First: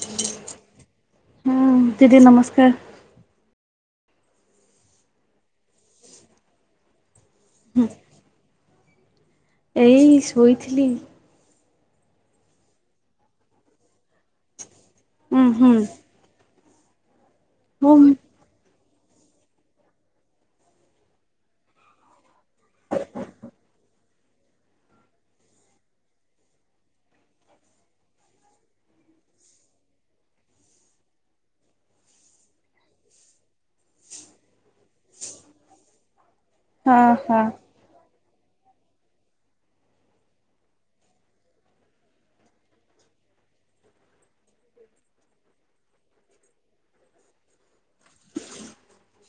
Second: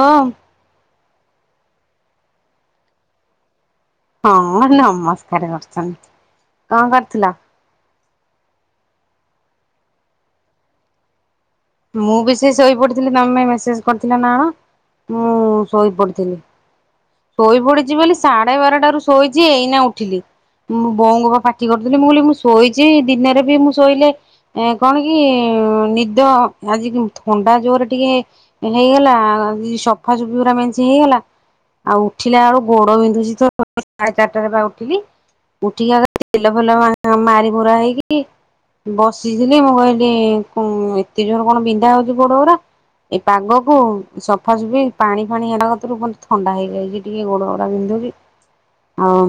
ହଁ। ହୁଁ ଦିଦି ନମସ୍କାର। ହଁ ନମସ୍କାର କରୁଛନ୍ତି କଣ କରୁଥିଲ? ଏଇ ଶୋଇଥିଲି। ମୁଁ ବି ସେଇ ଶୋଇପଡିଥିଲି ତମେ ମେସେଜ କରିଥିଲ ନା କଣ? ମୁଁ ଉଁ ହୁଁ ଶୋଇ ପଡିଥିଲି। ଶୋଇ ପଡିଛି ହୁଁ ବୋଲି ସାଢେ ବାରଟାରୁ ଶୋଇଛି ଏଇନା ଉଠିଲି। ବୋଉଙ୍କୁ ବା ପାଟି କରିୁଥିଲି ମୁଁ କହିଲି ମୁଁ ଶୋଇଛି ଦିନରେ ବି ମୁଁ ଶୋଇଲେ କଣ କି- ନିଜ ଆଜି ଥଣ୍ଡା ଜୋରରେ ଟିକେ ହେଇଗଲା ସଫାସଫି ଗୁଡା ମେଞ୍ଚେ ହେଇଗଲା। ଆଉ ଉଠିଲା ବେଳୁ ଗୋଡ ବିନ୍ଧୁଛି ତ ସାଢେ ଚାରିଟାରେ ବା ଉଠିଲି ଉଠିକି ତେଲ ଭଲ ହଉ ହଁ ମାରି ମରା ହେଇକି ବସିଥିଲି ମୁଁ କହିଲି ଏତେ ଜୋର କଣ ବିନ୍ଧା ହଉଛି ଗୋଡ ଗୁରା ଏଇ ପାଗକୁ ସଫାସୁଫି ପାଣି ଫାଣି ହେବା କତୁରୁ ପୁଣି ଥଣ୍ଡା ହେଇଯାଇଛି ଟିକେ ଗୋଡ ଗୁରା ବିନ୍ଧୁଛି ଆଉ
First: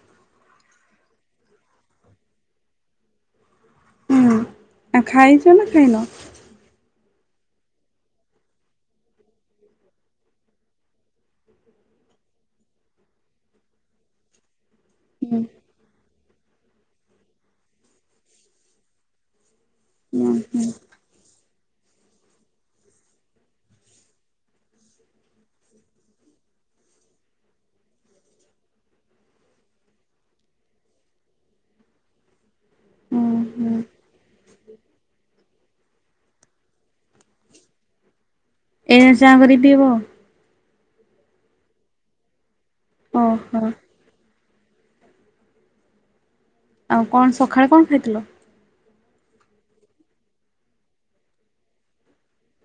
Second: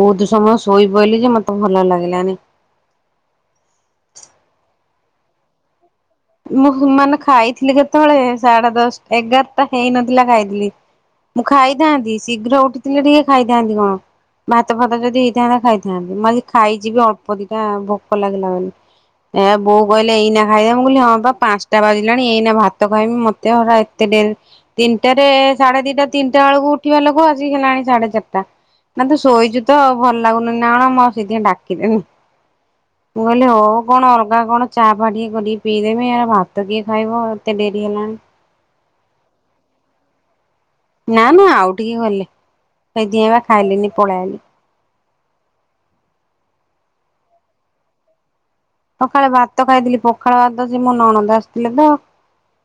ବହୁତ ସମସ୍ତ ଶୋଇପଇଲି ଯେ ମତେ ଭଲ ଲାଗିଲାନି ହୁଁ ଖାଇଛ ନା ଖାଇନ? ମୁଁ ମାନେ ଖାଇଥିଲି କେତେବେଳେ ସାଢେ ଦଶା ଏଗାରଟା ହେଇନଥିଲା ଖାଇଥିଲି। ମୁଁ ଖାଇଥାନ୍ତି ଶୀଘ୍ର ଉଠିଥିଲେ ଟିକେ ଖାଇଥାନ୍ତି, କଣ ଭାତ ଫାତ ଯଦି ହୁଁ ହେଇଥାନ୍ତା ଖାଇଥାନ୍ତି। ମୁଁ ଆଜି ଖାଇଚିବି ଅଳ୍ପ ଦିଟା ଭୋକ ଲାଗିଲା ବୋଲି ଏ ବୋଉ କହିଲେ ହୁଁ ଏଇନା ହୁଁ ଖାଇବା ମୁଁ କହିଲି ହଁ। ପାଞ୍ଚଟା ବାଜିଲାଣି ଏଇନା ଭାତ ଖାଇମି ମତେ ଏତେ ଡେରି ତିନିଟାରେ ସାଢେ ଦିଟା ତିନିଟା ଦିନିଟା ବେଳକୁ ଉଠିବା ଲୋକ ଆଜି ହେଲାଣି ସାଢେ ଚାରିଟା ନା ତୁ ଶୋଇଛୁ ତ ଆଉ ଭଲ ଲାଗୁନି ନା କଣ ମୁଁ ସେଇଥିପାଇଁ ଡାକିଲିନି ମୁଁ ହୁଁ କହିଲି ହଉ ହୁଁ କଣ ଅଲଗା କଣ ଚା ଫା ଟିକେ କରିକି ପିଇଦେବି ପୁଣି ଏ ଭାତ କିଏ ଖାଇବ ଏତେ ଡେରି ହେଲାଣି। ଏ ଚା କରିବି ପିବ ନା ମଁ ଆଉ ଟିକେ ଗଲେ ସେଇଦିନ ବା ଓହୋ ଖାଇଲିନି ପଳେଇଆଇଲି। ଆଉ କଣ ସକାଳେ କଣ ଖାଇଥିଲ? ସଖାଳେ ଭାତ ଖାଇଥିଲି ପଖାଳ ଭାତ ସେ ମୋ ନଣନ୍ଦ ଆସିଥିଲେ ତ?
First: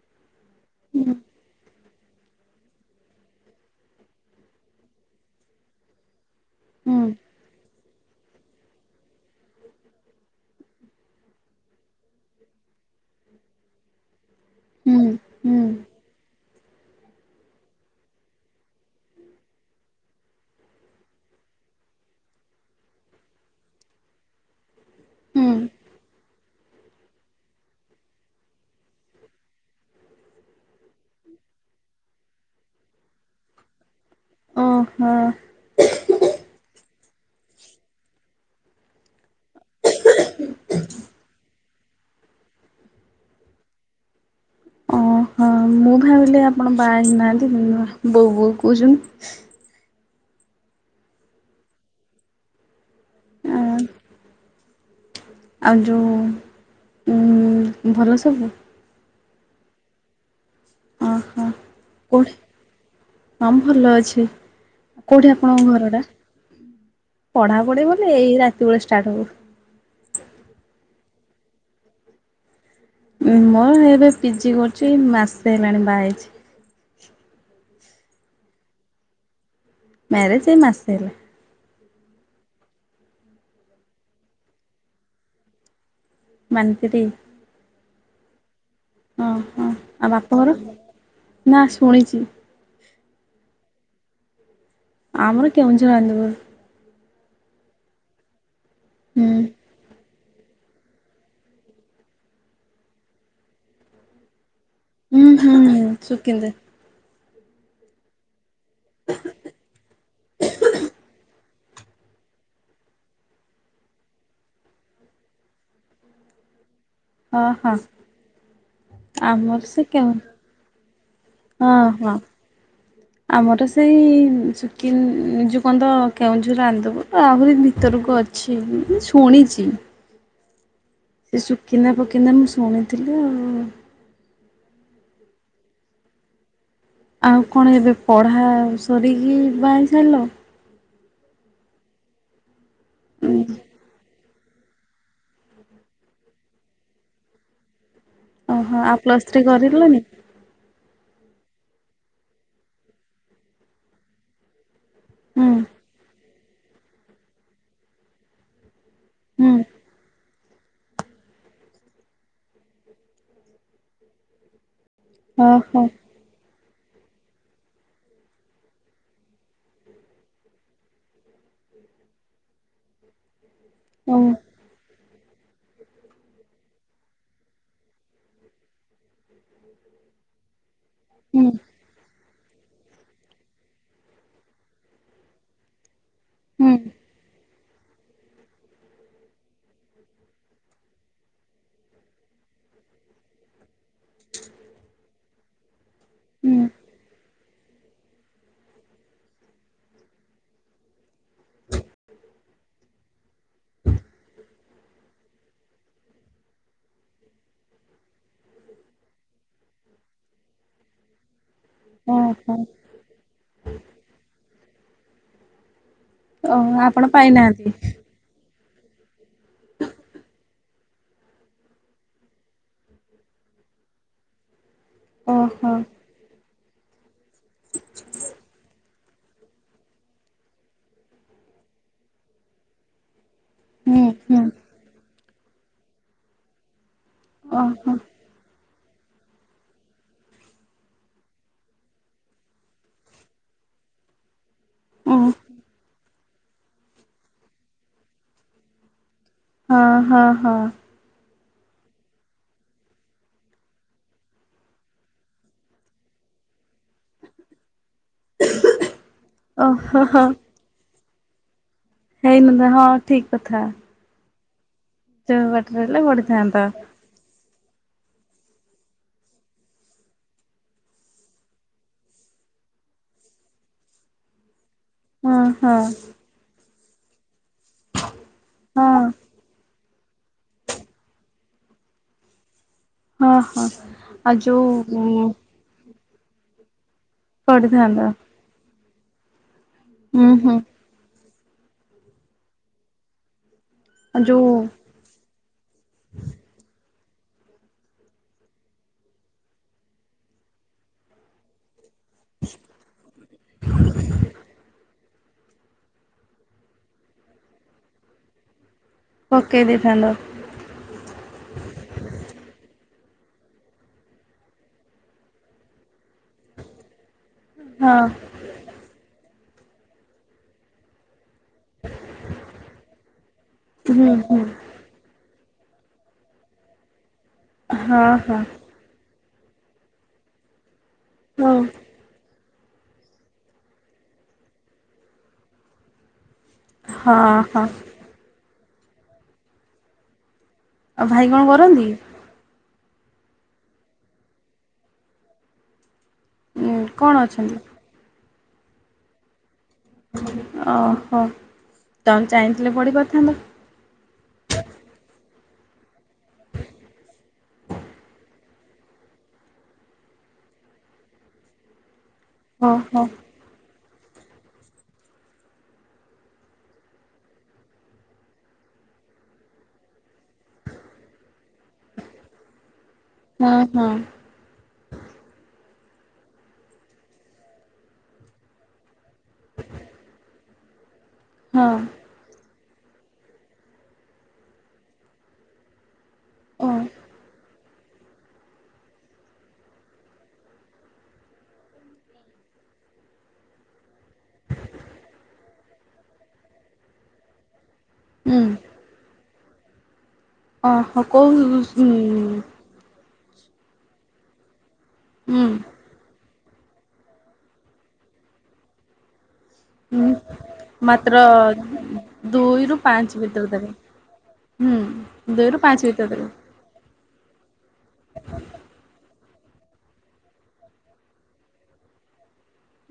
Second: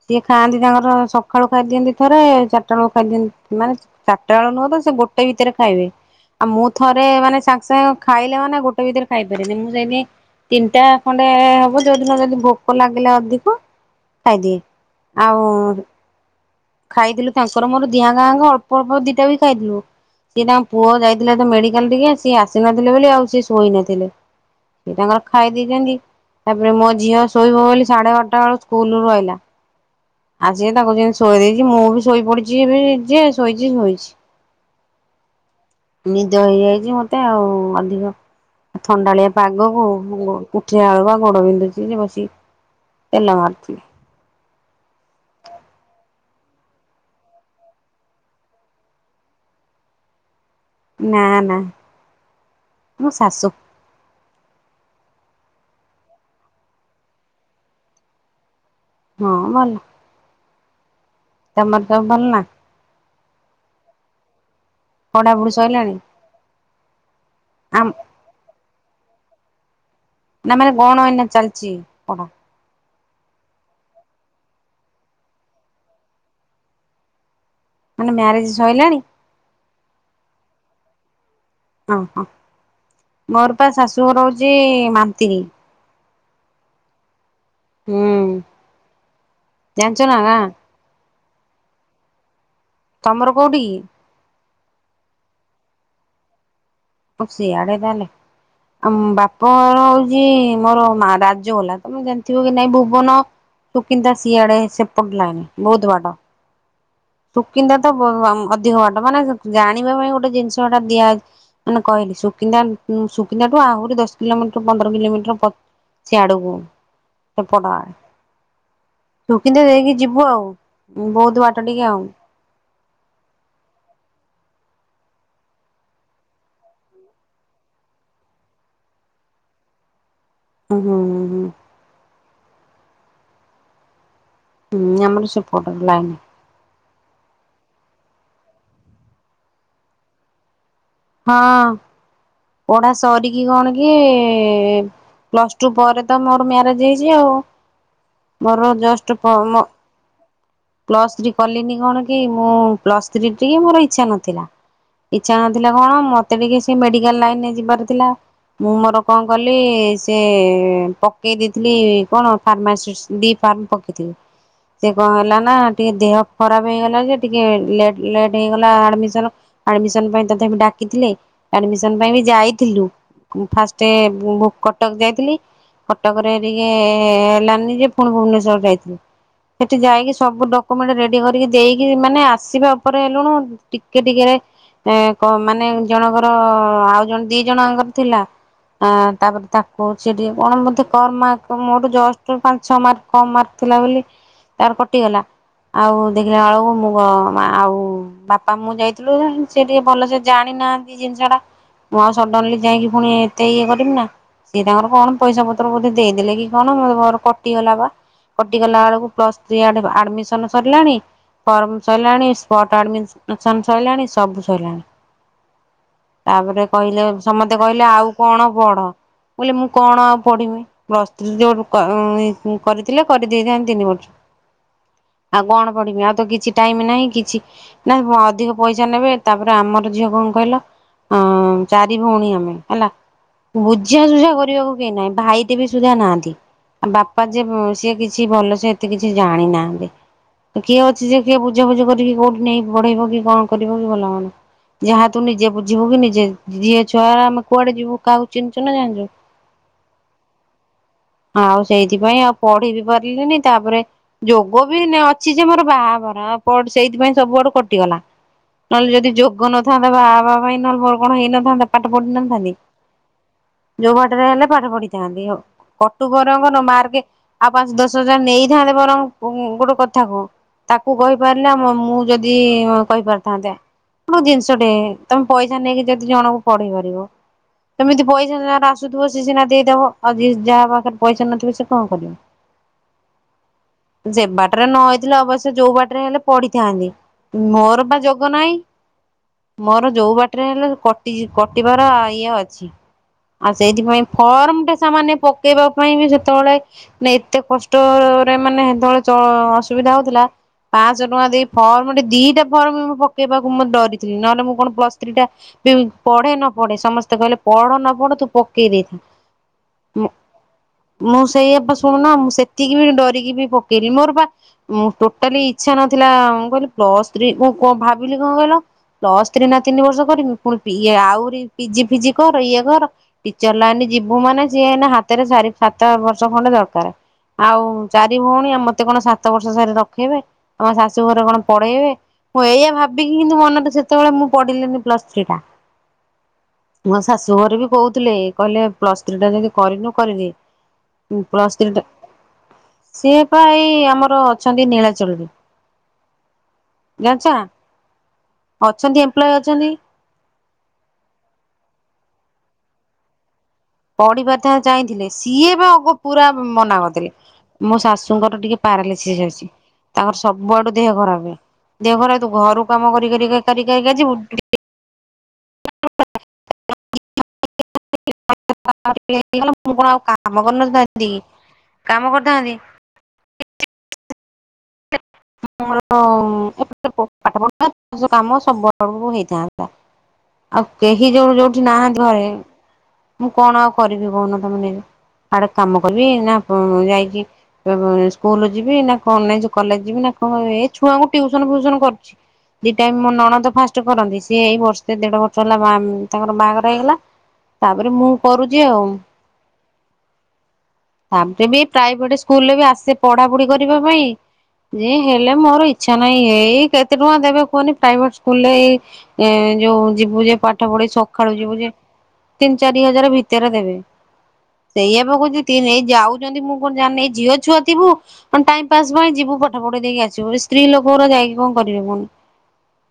ସିଏ ଖାଆନ୍ତି ତାଙ୍କର ହୁଁ ସକାଳୁ ଖାଇଦିଅନ୍ତି, ଥରେ ଚାରିଟା ବେଳକୁ ଖାଇଦିଅନ୍ତି ମାନେ ଚାରିଟା ବେଳ ନୁହଁ ତ ସେ ଗୋଟେ ଭିତରେ ଖାଇବେ। ଆଉ ମୁଁ ହୁଁ ଥରେ ମାନେ ସାଙ୍ଗେ ସାଙ୍ଗେ ଖାଇଲେ, ମାନେ ଗୋଟେ ଭିତରେ ଖାଇପାରିନି ମୁଁ ସେଇଥିପାଇଁ ତିନିଟା ଖଣ୍ଡେ ହବ ଯୋଉଦିନ ଯଦି ଭୋକ ଲାଗିଲା ଅଧିକ ଖାଇ ଦିଏ ହୁଁ ଆଉ ହୁଁ ଖାଇଦେଲୁ ତାଙ୍କର ମୋର ଦି ଜଣ ଆଙ୍କ ଅଳ୍ପ ଅଳ୍ପ ଦିଟା ବି ଖାଇଥିଲୁ। ସିଏ ତାଙ୍କ ପୁଅ ଯାଇଥିଲେ, ତ ମେଡିକାଲ ଟିକେ ସିଏ ଆସିନଥିଲେ ବୋଲି ଆଉ ସିଏ ଶୋଇ ନଥିଲେ। ସେ ତାଙ୍କର ହୁଁ ଖାଇ ଦେଇଛନ୍ତି। ତାପରେ ମୋ ଝିଅ ଶୋଇବ ବୋଲି ସାଢେ ଅଠଟା ବେଳକୁ ସ୍କୁଲ ରୁ ଆଇଲା। ଆସିକି ତାକୁ ଯେମିତି ଶୋଇ ଦେଇଛି ମୁଁ ବି ଶୋଇପଡିଛି ଏବେ ଯେ ଶୋଇଛି ଶୋଇଛି। ଓହୋ। ନିଦ ହେଇଯାଇଛି ମତେ ଆଉ ଅଧିକ ଥଣ୍ଡାଳିଆ ପାଗ କୁ କୁଠିଆ ହାଡ କୁ ଗୋଡ ବିନ୍ଧୁଛି ଯେ ବସି ତେଲ ମାରୁଥିଲି। ଓହୋ ମୁଁ ଭାବିଲି ଆପଣ ବାହା ହେଇ ନାହାନ୍ତି, ବୋଉ ବୋଉ କହୁଛନ୍ତି। ନା ନା ମୁଁ ଶାଶୁ ଆଁ ଆଉ ଯୋଉଁ ଭଲ ସବୁ? ହଁ ଭଲ। ଓହୋ। ତମର ସବୁ ଭଲ କୋଉଠି ନା? ହଁ ଭଲ ଅଛି କୋଉଠି ପଢାପଢି ଆପଣଙ୍କ ଘର ସଇଲାଣି ଟା? ପଢା ପଢି ଆମ ବୋଲି ଏଇ ରାତି ବେଳେ ଷ୍ଟାର୍ଟ ହବ। ନା ମାନେ କଣ ଏଇନେ ଚାଲିଛି ପଢା? ମୋର ଏବେ ପିଜି କରୁଛି ମାସେ ହେଲାଣି ବାହା ହେଉଛି। ମାନେ ମ୍ୟାରେଜ ସଇଲାଣି? ମ୍ୟାରେଜ ଏ ମାସେ ହେଲା। ଓ ହୋ ମୋର ପା ଶାଶୁଘର ହଉଚି ମନ୍ତିରୀ। ମନ୍ତୀରି। ହୁଁ। ଓ ହଁ ଜାଣିଛ ଆଉ ନା ଗାଁ ବାପଘର? ନା ଶୁଣିଛି ତମର କୋଉଠିକି? ଆମର କେଉଁଝର ଆନନ୍ଦପୁର। ଆଉ ସିଆଡେ ତାହେଲେ। ଆମ ହୁଁ। ବାପ ଘର ହଉଚି ମୋର ମା ରାଜାଗଲା ତମେ ଜାଣିଥିବ କି ନାଇଁ ଭୁବନ ସୁକିନ୍ଦା ସିଆଡେ ସେପଟ ହୁଁ ଲାଇନ ହୁଁ ହୁଁ ବହୁତ ବାଟ। ସୁକିନ୍ଦା ସୁକିନ୍ଦା ତ ଅଧିକ ବାଟ ମାନେ ଜାଣିବା ପାଇଁ ଗୋଟେ ଜିନିଷଟା ଦିଆଯଛି ମାନେ କହିଲି ସୁକିନ୍ଦା ଟୁ ଆହୁରି ଦଶ କିଲୋମିଟର ପନ୍ଦର କିଲୋମିଟର ସେଆଡୁକୁ ହଁ ହଁ ସେପଟ ଆ ଆମର ସୁକିନ୍ଦା ସେ ଦେଇକି କେଉଁ ଯିବୁ ଆଉ ବହୁତ ବାଟ ହଁ ଟିକେ ଆଉ ହଁ ଆମର ସେଇ ସୁ [inaudible] ଆହୁରି ଭିତରକୁ ଅଛି ଶୁଣିଛି। ହୁଁ ସେ ହୁଁ ସୁକିନ୍ଦା ଫୁକିନ୍ଦା ମୁଁ ଶୁଣିଥିଲି ଆଉ ହୁଁ ଆମର ସେପଟ ଲାଇନ ଆଉ କଣ ଏବେ ପଢା ସରିକି ବାହା ହେଇ ସରିଲା? ହଁ ପଢା ଉଁ ସରିକି କଣ କି ହୁଁ ପ୍ଲସ ଟୁ ପରେ ତ ମୋର ମ୍ୟାରେଜ ହେଇଛି ଆଉ। ମୋର ଓହୋ ଆଉ ଜଷ୍ଟ, [inaudible] ପ୍ଲସ୍ ଥ୍ରୀ କରିଲନି ପ୍ଲସ ଥ୍ରୀ କଲିନି କଣ କି ମୁଁ ପ୍ଲସ ଥ୍ରୀ ଟିକେ ମୋର ଇଚ୍ଛା ନଥିଲା। ଇଚ୍ଛା ହୁଁ ନଥିଲା କଣ ମତେ ଟିକେ ସେ ମେଡିକାଲ ଲାଇନରେ ଯିବାର ଥିଲା ମୁଁ ମୋର କଣ ହୁଁ କଲି ସେ ପକେଇ ଦେଇଥିଲି କଣ ଫାର୍ମାସିଷ୍ଟ ବିଫର୍ମା ପକେଇଥିଲି ସେ କଣ ହେଲା ନା ଓହୋ ଟିକେ ଦେହ ଖ ଖରାପ ହେଇଗଲା ଯେ, ଟିକେ ଲେଟ ହେଇଗଲା ଆଡମିଶନ। ଆଡମିଶନ ପାଇଁ ତଥାପି ଡାକିଥିଲେ। ଆଡମିସନ ପାଇଁ ବି ଯାଇଥିଲୁ। ଫାଷ୍ଟ ଓ କଟକ ଯାଇଥିଲି। କଟକରେ ଟିକେ ହେଲାନି ଯେ ପୁଣି ଭୁବନେଶ୍ୱର ଯାଇଥିଲି। ସେଠି ଯାଇକି ସବୁ ଡକ୍ୟୁମେଣ୍ଟ ରେଡି ହୁଁ କରିକି ଦେଇକି ମାନେ ଆସି ଉପରେ ହେଲୁଣୁ ଟିକେ ଟିକେ ରେ ମାନେ ଜଣକର ହୁଁ ଆଉ ଜଣ ଦି ଜଣଆଙ୍କର ଥିଲା। ଆ ତାପରେ ତାକୁ ସେ ଟିକେ କଣ ମତେ କମ୍ ମାର୍କ ମୋ ଠୁ ଜଷ୍ଟ ପାଞ୍ଚ ଛଅ ମାର୍କ କମ୍ ମାର୍କ ଥିଲା ବୋଲି ତାର କଟିଗଲା। ଆଉ ଦେଖିଲା ହୁଁ ବେଳକୁ ମୁଁ ଆଉ ବାପା ମୁଁ ଯାଇଥିଲୁ ସେ ଟିକେ ଭଲସେ ଜାଣିନାହାନ୍ତି ଜିନିଷ ଟା। ମୁଁ ଆଉ ସଡନଲି ଯାଇକି ପୁଣି ଏତେ ଇଏ କରବି ନା। ସିଏ ତାଙ୍କର କଣ ପଇସା ପତ୍ର ବୋଧେ ଦେଇଦେଲେ କି କଣ। ମୋତେ ଘରୁ କଟିଗଲା ବା କଟିଗଲା ବେଳକୁ ପ୍ଲସ୍ ଥ୍ରୀ ଇଆଡେ ଆଡ଼ମିଶନ ସରିଲାଣି ଫର୍ମ ସରିଲାଣି ଓହୋ ସ୍ପଟ୍ ଆଡ଼ମିଶନ ସଇଲାଣି ସବୁ ସଇଲାଣି। ତାପରେ ଓହୋ କହିଲେ ଆପଣ ସମସ୍ତେ ପାଇନାହାନ୍ତି କହିଲେ ଆଉ କଣ ପଢ। ମୁଁ କହିଲି ମୁଁ କଣ ଆଉ ପଢିମି। ପ୍ଲସ ଥ୍ରି ଯୋଉ କରିଥିଲେ କରିଦେଇଥାନ୍ତି ତିନି ବର୍ଷ। ଆଉ କଣ ଓହୋ ପଢିମି ଆଉ ତ କିଛି ଟାଇମ ନାହିଁ କିଛି ନା ଅଧିକ ପଇସା ନେବେ। ତାପରେ ଆମର ଝିଅ କଣ କହିଲ ଅ ଚାରି ଭଉଣୀ ଆମେ ହେଲା। ହୁଁ ବୁଝାସୁଝା ହୁଁ କରିବାକୁ କେହି ନାହିଁ। ଭାଇ ଟେ ବି ସୁଧା ନାହାନ୍ତି। ବାପା ଯେ ସିଏ ଓହୋ କିଛି ଭଲ ସେ ଏତେ କିଛି ଜାଣି ନାହାନ୍ତି। କିଏ ଅଛି ଯେ କିଏ ବୁଝା ବୁଝି କରିକି କୋଉଠି ନେଇ ପଢେଇବ କି କଣ କରିବ କି ଭଲ ମନ୍ଦ। ଯାହା ଉଁ ତୁ ନିଜେ ବୁଝିବୁ କି ନିଜେ ଝିଅ ଛୁଆ ଆମେ କୁଆଡେ ଯିବୁ କାହାକୁ ଚିହ୍ନିଛୁ ନା ଜାଣିଚୁ। ହଁ, ହଁ, ହଁ। ଆଉ ସେଇଥିପାଇଁ ଆଉ ପଢି ବି ପାରିଲିନି। ତାପରେ ଯୋଗ ବି ନା ଅଛି ଯେ ମୋର ବାହାହବାର ଆଉ ସେଇଥିପାଇଁ ସବୁଆଡୁ କଟିଗଲା। ନହେଲେ ଯଦି ଯୋଗ ନଥାନ୍ତା ଓହୋ ହୋ ବାହାହବା ପାଇଁ ନହେଲେ ମୋର କଣ ହେଇନଥାନ୍ତା। ପାଠ ପଢିନଥାନ୍ତି। ହେଇନଥା ହଁ ଠିକ୍ କଥା ଯଉ ବାଟରେ ହେଲେ ନ୍ତି ଆଉ। ଯୋଉ ବାଟରେ ହେଲେ କଟୁ ବଂର ପଢିଥାନ୍ତ ନ ମାର୍କେ ଆଉ ପାଞ୍ଚ ଦଶ ହଜାର ନେଇଥାନ୍ତେ ବରଂ ଗୋଟେ କଥା କୁହ ତାକୁ କହିପାରିଲା ମୁଁ ଯଦି କହିପାରିଥାନ୍ତେ। ଗୋଟେ ଜିନିଷଟେ ତମେ ହଁ ପଇସା ହଁ ନେଇକି ଯଦି ଜଣଙ୍କୁ ପଢେଇ ପାରିବ। ସେମିତି ପଇସା ଯାହାର ହଁ ଆସୁଥିବ ସେ ସିନା ଦେଇଦବ। ଆଉ ଯିଏ ଯାହା ପାଖରେ ପଇସା ନଥିବେ ସେ କଣ କରିବ। ହଁ ହଁ ଯେ ଆଉ ବାଟରେ ନ ହେଇଥିଲେ ଯୋଉ ଅବଶ୍ୟ ଯୋଉ ବାଟରେ ହେଲେ ପଢିଥାନ୍ତି ମୋର ବା ପଢିଥାନ୍ତ ଯୋଗ ନାହିଁ। ମୋର ଯୋଉ ହୁଁ ବାଟରେ ହୁଁ ହେଲେ କଟି ଯି କଟିବାର ଇଏ ଅଛି। ସେଇଥିପାଇଁ ଆଉ ଯୋଉ ଫର୍ମ ଟା ସାମାନ୍ୟ ପକେଇବା ପାଇଁ ବି ସେତେବେଳେ ଏତେ କଷ୍ଟ ମାନେ ସେତେବେଳେ ଚ ମାନେ ଅସୁବିଧା ହଉଥିଲା। ପାଂଶ ଟଙ୍କା ଦେଇ ଫର୍ମ୍ ମୁଁ ଦିଟା ଫର୍ମ ମୁଁ ପକେଇବାକୁ ମୁଁ ଡରିଥିଲି। ନହେଲେ ମୁଁ କଣ ପ୍ଲସ ଥ୍ରୀ ଟା ପଢେ ନ ପଢେ ସମସ୍ତେ କହିଲେ ପଢ ନ ପଢ ତୁ ପକେଇଦେଇଥା। ପକେଇ ଦେଇଥାନ୍ତ ମୁଁ ସେଇପା ଶୁଣୁନା ମୁଁ ସେତିକି ବି ଡରିକି କି ବି ପକେଇଲି। ମୋର ବା ଟୋଟାଲି ଇଛା ନଥିଲା ମୁଁ କହିଲି ପ୍ଲସ୍ ଥ୍ରୀ କଣ ଭାବିଲି କଣ ହଁ କହିଲ, ପ୍ଲସ୍ ଥ୍ରୀ ଏଇନା ତିନି ବର୍ଷ କରିବି ପୁଣି ଇ ଆହୁରି ପିଜି ଫିଜି କର ଇଏ କର। ଟିଚର ଲାଇନ୍ ହୁଁ ଯିବୁ ହୁଁ ମାନେ ସିଏ ହେ ହାତ ରେ ସାରି ସାତ ବର୍ଷ ଖଣ୍ଡେ ଦରକାର। ଆଉ ହଁ ଚାରି ହଁ ଭଉଣୀ ଆଉ ମତେ କଣ ସାତ ସାତ ବର୍ଷ ସରି ରଖେଇବେ। ଆ ମୋ ଶାଶୁ ଘରେ କଣ ହଉ ପଢେଇବେ? ହଁ ଏଇଆ ଭାବିକି କିନ୍ତୁ ମନରେ ସେତେବେଳେ ମୁଁ ପଢିଲିନି ପ୍ଲସ ଥ୍ରୀ ଟା। ମୋ ଶାଶୁ ହଁ ଘରେ ହଁ ବି ଆଉ କହୁଥିଲେ କହିଲେ ପ୍ଲସ ଥ୍ରୀ ଟା ଯଦି କରିନୁ କରିଦେ। ଆଉ ଭାଇ କଣ ପ୍ଲସ୍ ଥ୍ରୀ କରନ୍ତି? ସିଏ ପା ଏଇ ଆମର ଅଛନ୍ତି ନୀଳାଚଳ ରେ। ଉଁ କଣ ଅଛନ୍ତି? ଅଛନ୍ତି ଏମ୍ପ୍ଲୟ ଅଛନ୍ତି। ଓହୋ ତମେ ଚାହିଁଥିଲେ ପଢି ପାରିଥାନ୍ତା ପଢିବାର ତାହା ଚାଇଁଥିଲେ। ସିଏ ବା ଆଗ ପୁରା ମନା କରିଦେଲେ, ମୋ ଶାଶୁଙ୍କର ଟିକେ ପାରାଲିଶିଶ ଅଛି। ତାଙ୍କର ସବୁଆଡୁ ଦେହ ଖରାପ ଦେହ ଖରାପ। ତୁ ଘରୁ କାମ ଓହୋ କରିକରିକା କରିକା ଯିବୁ। [unintelligible] ମୁ କଣ ଆଉ କାମ କରିନଥାନ୍ତି କାମ କରିଥାନ୍ତି। ହଁ ହଁ। ହଁ। ପାଠ ପଢ କାମ ସବୁଆଡ଼କୁ ହେଇଥାନ୍ତା। ଆଉ କେହି ଯୋଉ ଯୋଉଠି ହଁ ନାହାନ୍ତି ଘରେ ମୁଁ କଣ ଆଉ କରିବି କହୁନ ତମେ ନିଜେ? ଆଡେ କାମ କରିବି ନା ଓ ଯାଇଛି ସ୍କୁଲ ଯିବି ନା କଣ କଲେଜ ଯିବି ନା। କଣ ଏ ଛୁଆଙ୍କୁ ଟ୍ୟୁସନ ଫ୍ୟୁସନ କରୁଛି। ଦିଟାଇମ ମୋ ନଣନ୍ଦ ଫାଷ୍ଟ କରନ୍ତି ସିଏ ଏଇ ବର୍ଷେ ଦେଢ ବର୍ଷ ହେଲା ତାଙ୍କର ବାହାଘର ହେଇଗଲା। ତାପରେ ମୁଁ ହୁଁ କରୁଛି ଆଉ। ଓହୋ ତା କୋଉ ପରେ ବି ଉଁ ପ୍ରାଇଭେଟ ସ୍କୁଲରେ ଉଁ ବି ଆସେ ପଢା ପଢି କରିବା ପାଇଁ ଯେ ହେଲେ ମୋର ଇଚ୍ଛା ନାହିଁ। ଏଇ କେତେ ଟଙ୍କା ଦେବେ କୁହନି ପ୍ରାଇଭେଟ ସ୍କୁଲରେ ଏଇ ଯୋଉ ଉଁ ଯିବୁ ଯେ ପାଠ ପଢି ମାତ୍ର ସଖାଳୁ ଯିବୁ ଯେ ତିନି ଚାରି ହଜାର ଭିତରେ ଦେବେ। ହୁଁ ସେଇଆ ପା କୋହୁଚି ଦୁଇରୁ ଏଇ ପାଞ୍ଚ ଭିତରେ ଦେବେ ଯାଉଛନ୍ତି ମୁଁ କଣ ଜାଣିନି ଏଇ ଝିଅ ଛୁଆ ଥିବୁ କ ଟାଇମ ପାସ୍ ପାଇଁ ଯିବୁ। ପାଠ ପଢି ଦେଇକି ଆସିବ ସ୍ତ୍ରୀ ଲୋକଙ୍କର ଯାଇକି କଣ କରିବେ କୁହନି।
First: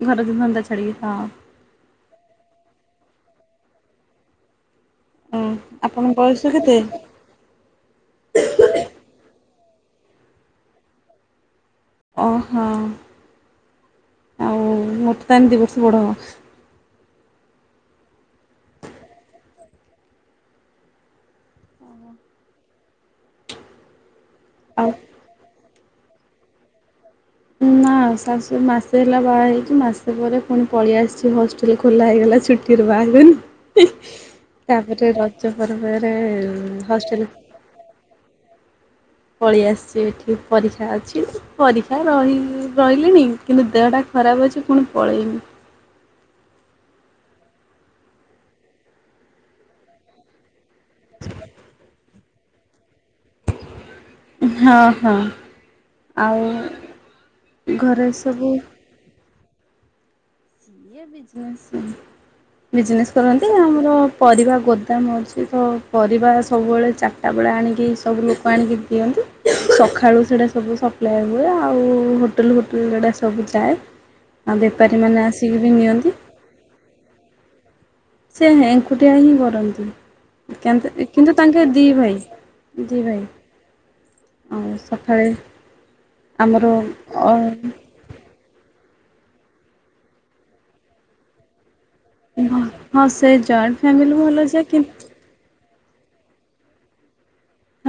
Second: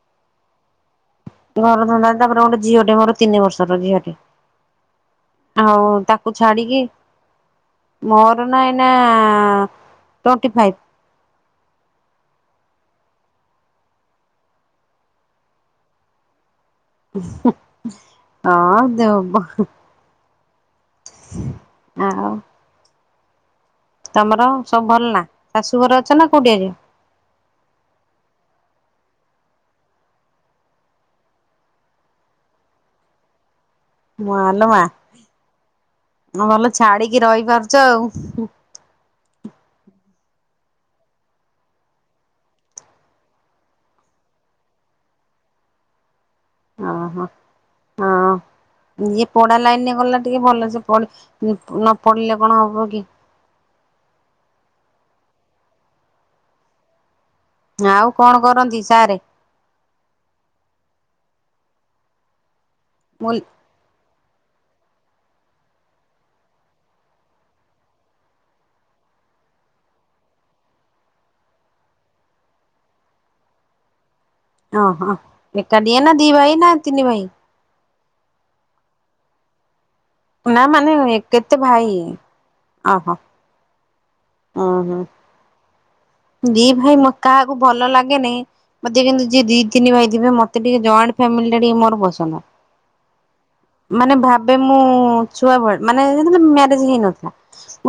ଘର ଧନ୍ଦା ଛାଡିକି ହଁ [inaudible] ଝିଅଟେ ମୋର ତିନି ବର୍ଷର ଝିଅଟେ। ଉଁ ଆଉ ଆପଣଙ୍କ ତାକୁ ବୟସ କେତେ? ଛାଡିକି ମୋର ନା ଏଇନା ଟ୍ୱଣ୍ଟି ଫାଇଭ୍। ଓଃ ହୋ ଆଉ ମୋଠୁ ତା ହେଲେ ଦୁଇ ବର୍ଷ ବଡ଼ ଆଉ। ହଁ ଦେବ। ଆ। ତମର ସବୁ ଭଲ ଆଉ ନା ଶାଶୁଘର ଅଛ ନା କୋଉଠି ଆ। ନାଁ। ହଁ ମାସେ ହେଲା ବାହା ହେଇଛି ମାସ ପରେ ପୁଣି ପଳେଇ ଆସିଛି ହଷ୍ଟେଲ ଖୋଲା ହେଇଗଲା ଛୁଟିର ବା [inaudible] ମାଲୋ ମା ତାପରେ ରଜ ପର୍ବରେ ଭଲ ଛାଡିକି ହଷ୍ଟେଲ। ରହିପାରୁଛ ଆଉ ପଳେଇ ଆସିଛି ଏଠି ପରୀକ୍ଷା ଅଛି ପରୀକ୍ଷା ରହି ରହିଲିଣି କିନ୍ତୁ ଦେହଟା ଖରାପ ଅଛି ପୁଣି ପଳେଇବି। ହ ହୋ ହଁ। ଇଏ ପଢା ଲାଇନରେ ଗଲା ଟିକେ ଭଲ ସେ ନ ପଢିଲେ କଣ ହବ କି ହଁ ହଁ ଆଉ। ଘରେ ଆଉ କଣ ସବୁ କରନ୍ତି ସାରେ? ସେ ବିଜନେସ୍ ବିଜନେସ୍ ମୁଁ କରନ୍ତି ଆମର ପରିବା ଗୋଦାମ ଅଛି ତ ପରିବା ସବୁବେଳେ ଚାରିଟା ବେଳେ ଆଣିକି ସବୁ ଲୋକ ଆଣିକି ଦିଅନ୍ତି। ସକାଳୁ ସେଇଟା ସବୁ ସପ୍ଲାଏ ହୁଏ ଆଉ ହୋଟେଲ ଫୋଟେଲ ଗୁଡା ସବୁ ଯାଏ। ଆଉ ବେପାରୀ ମାନେ ଆସ ଏକାଟିଆ ନା ଦିଇ ଭାଇ ନା ତିନି ଭାଇ। ସେ ଏଙ୍କୁଟିଆ ହିଁ ନା କରନ୍ତି। ମାନେ କିନ୍ତୁ କେତେ ତାଙ୍କେ ଦି ଭାଇ ଦି ଓହୋ ଭାଇ। ଉଁ ଆଉ ହୁଁ ସଖାଳେ ଦି ଭାଇ ମ କାହାକୁ ଭଲ ଲାଗେନି ମତେ କିନ୍ତୁ ଯିଏ ଦି ତିନି ଭାଇ ଥିବେ ମତେ ଟିକେ ଜଏଣ୍ଟ ଫାମିଲି ଟା ଟିକେ ମୋର ପସନ୍ଦ ହଁ ସେ ଜଏଣ୍ଟ ଫ୍ୟାମିଲି ମାନେ ଭଲ ଭାବେ ଯେ ମୁଁ ଛୁଆ ବେ ମାନେ ଯେତେବେଳେ ମ୍ୟାରେଜ ହେଇନଥିଲା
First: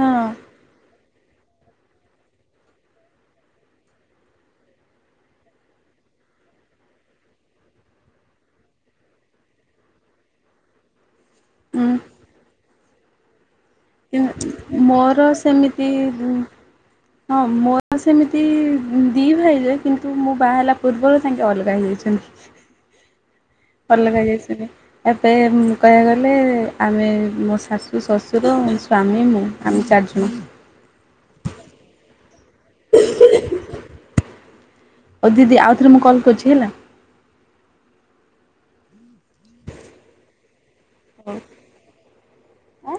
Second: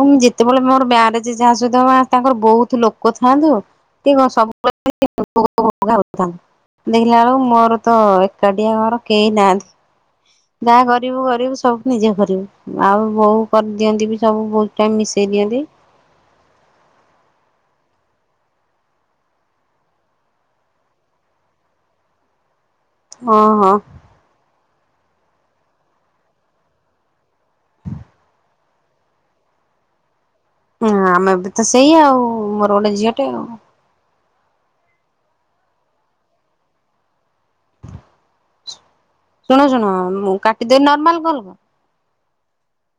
ମୁଁ ଯେତେବେଳେ ମ୍ୟାରେଜ୍ ଯାହା ସହିତ ତାଙ୍କର ବହୁତ ଲୋକ ଥାଆନ୍ତୁ କି କଣ ସବୁବେଳେ [unintelligible] ଦେଖିଲା ବେଳକୁ ମୋର ତ ଏକାଟିଆ ଘର କେହି ନାହାନ୍ତି। ଯାହା କରିବୁ କରିବୁ ସବୁ ନିଜେ କରିବୁ ଆଉ ବୋଉ କରିଦିଅନ୍ତି ବି ସବୁ ବହୁତ ଟାଇମ୍ ମୋର ମିଶେଇ ଦିଅନ୍ତି। ସେମିତି ହଁ ମୋ ହଁ, ସେମିତି ଦି ଭାଇଯେ କିନ୍ତୁ ମୁଁ ବାହା ହେଲା ପୂର୍ବରୁ ତାଙ୍କେ ଅଲଗା ହେଇଯାଇଚନ୍ତି। ହଁ ହଁ ଅଲଗା ହେଇଯାଇଚନି ଏବେ କହିବାକୁ ଗଲେ ଆମେ ମୋ ଶାଶୁ, ଶ୍ୱଶୁର, ସ୍ଵାମୀ, ମୁଁ ଆମେ ଚାରି ଜଣ। ହଁ, ଆମେ ବି ତ ସେଇଆ ଆଉ ମୋର ଗୋଟେ ଝିଅଟେ ଆଉ। ହଉ ଦିଦି ଆଉ ଥରେ ମୁଁ କଲ୍ କରୁଛି ହେଲା? ଶୁଣ ଶୁଣ ମୁଁ କାଟିଦେ ନର୍ମାଲ କଲ କର। ଆ?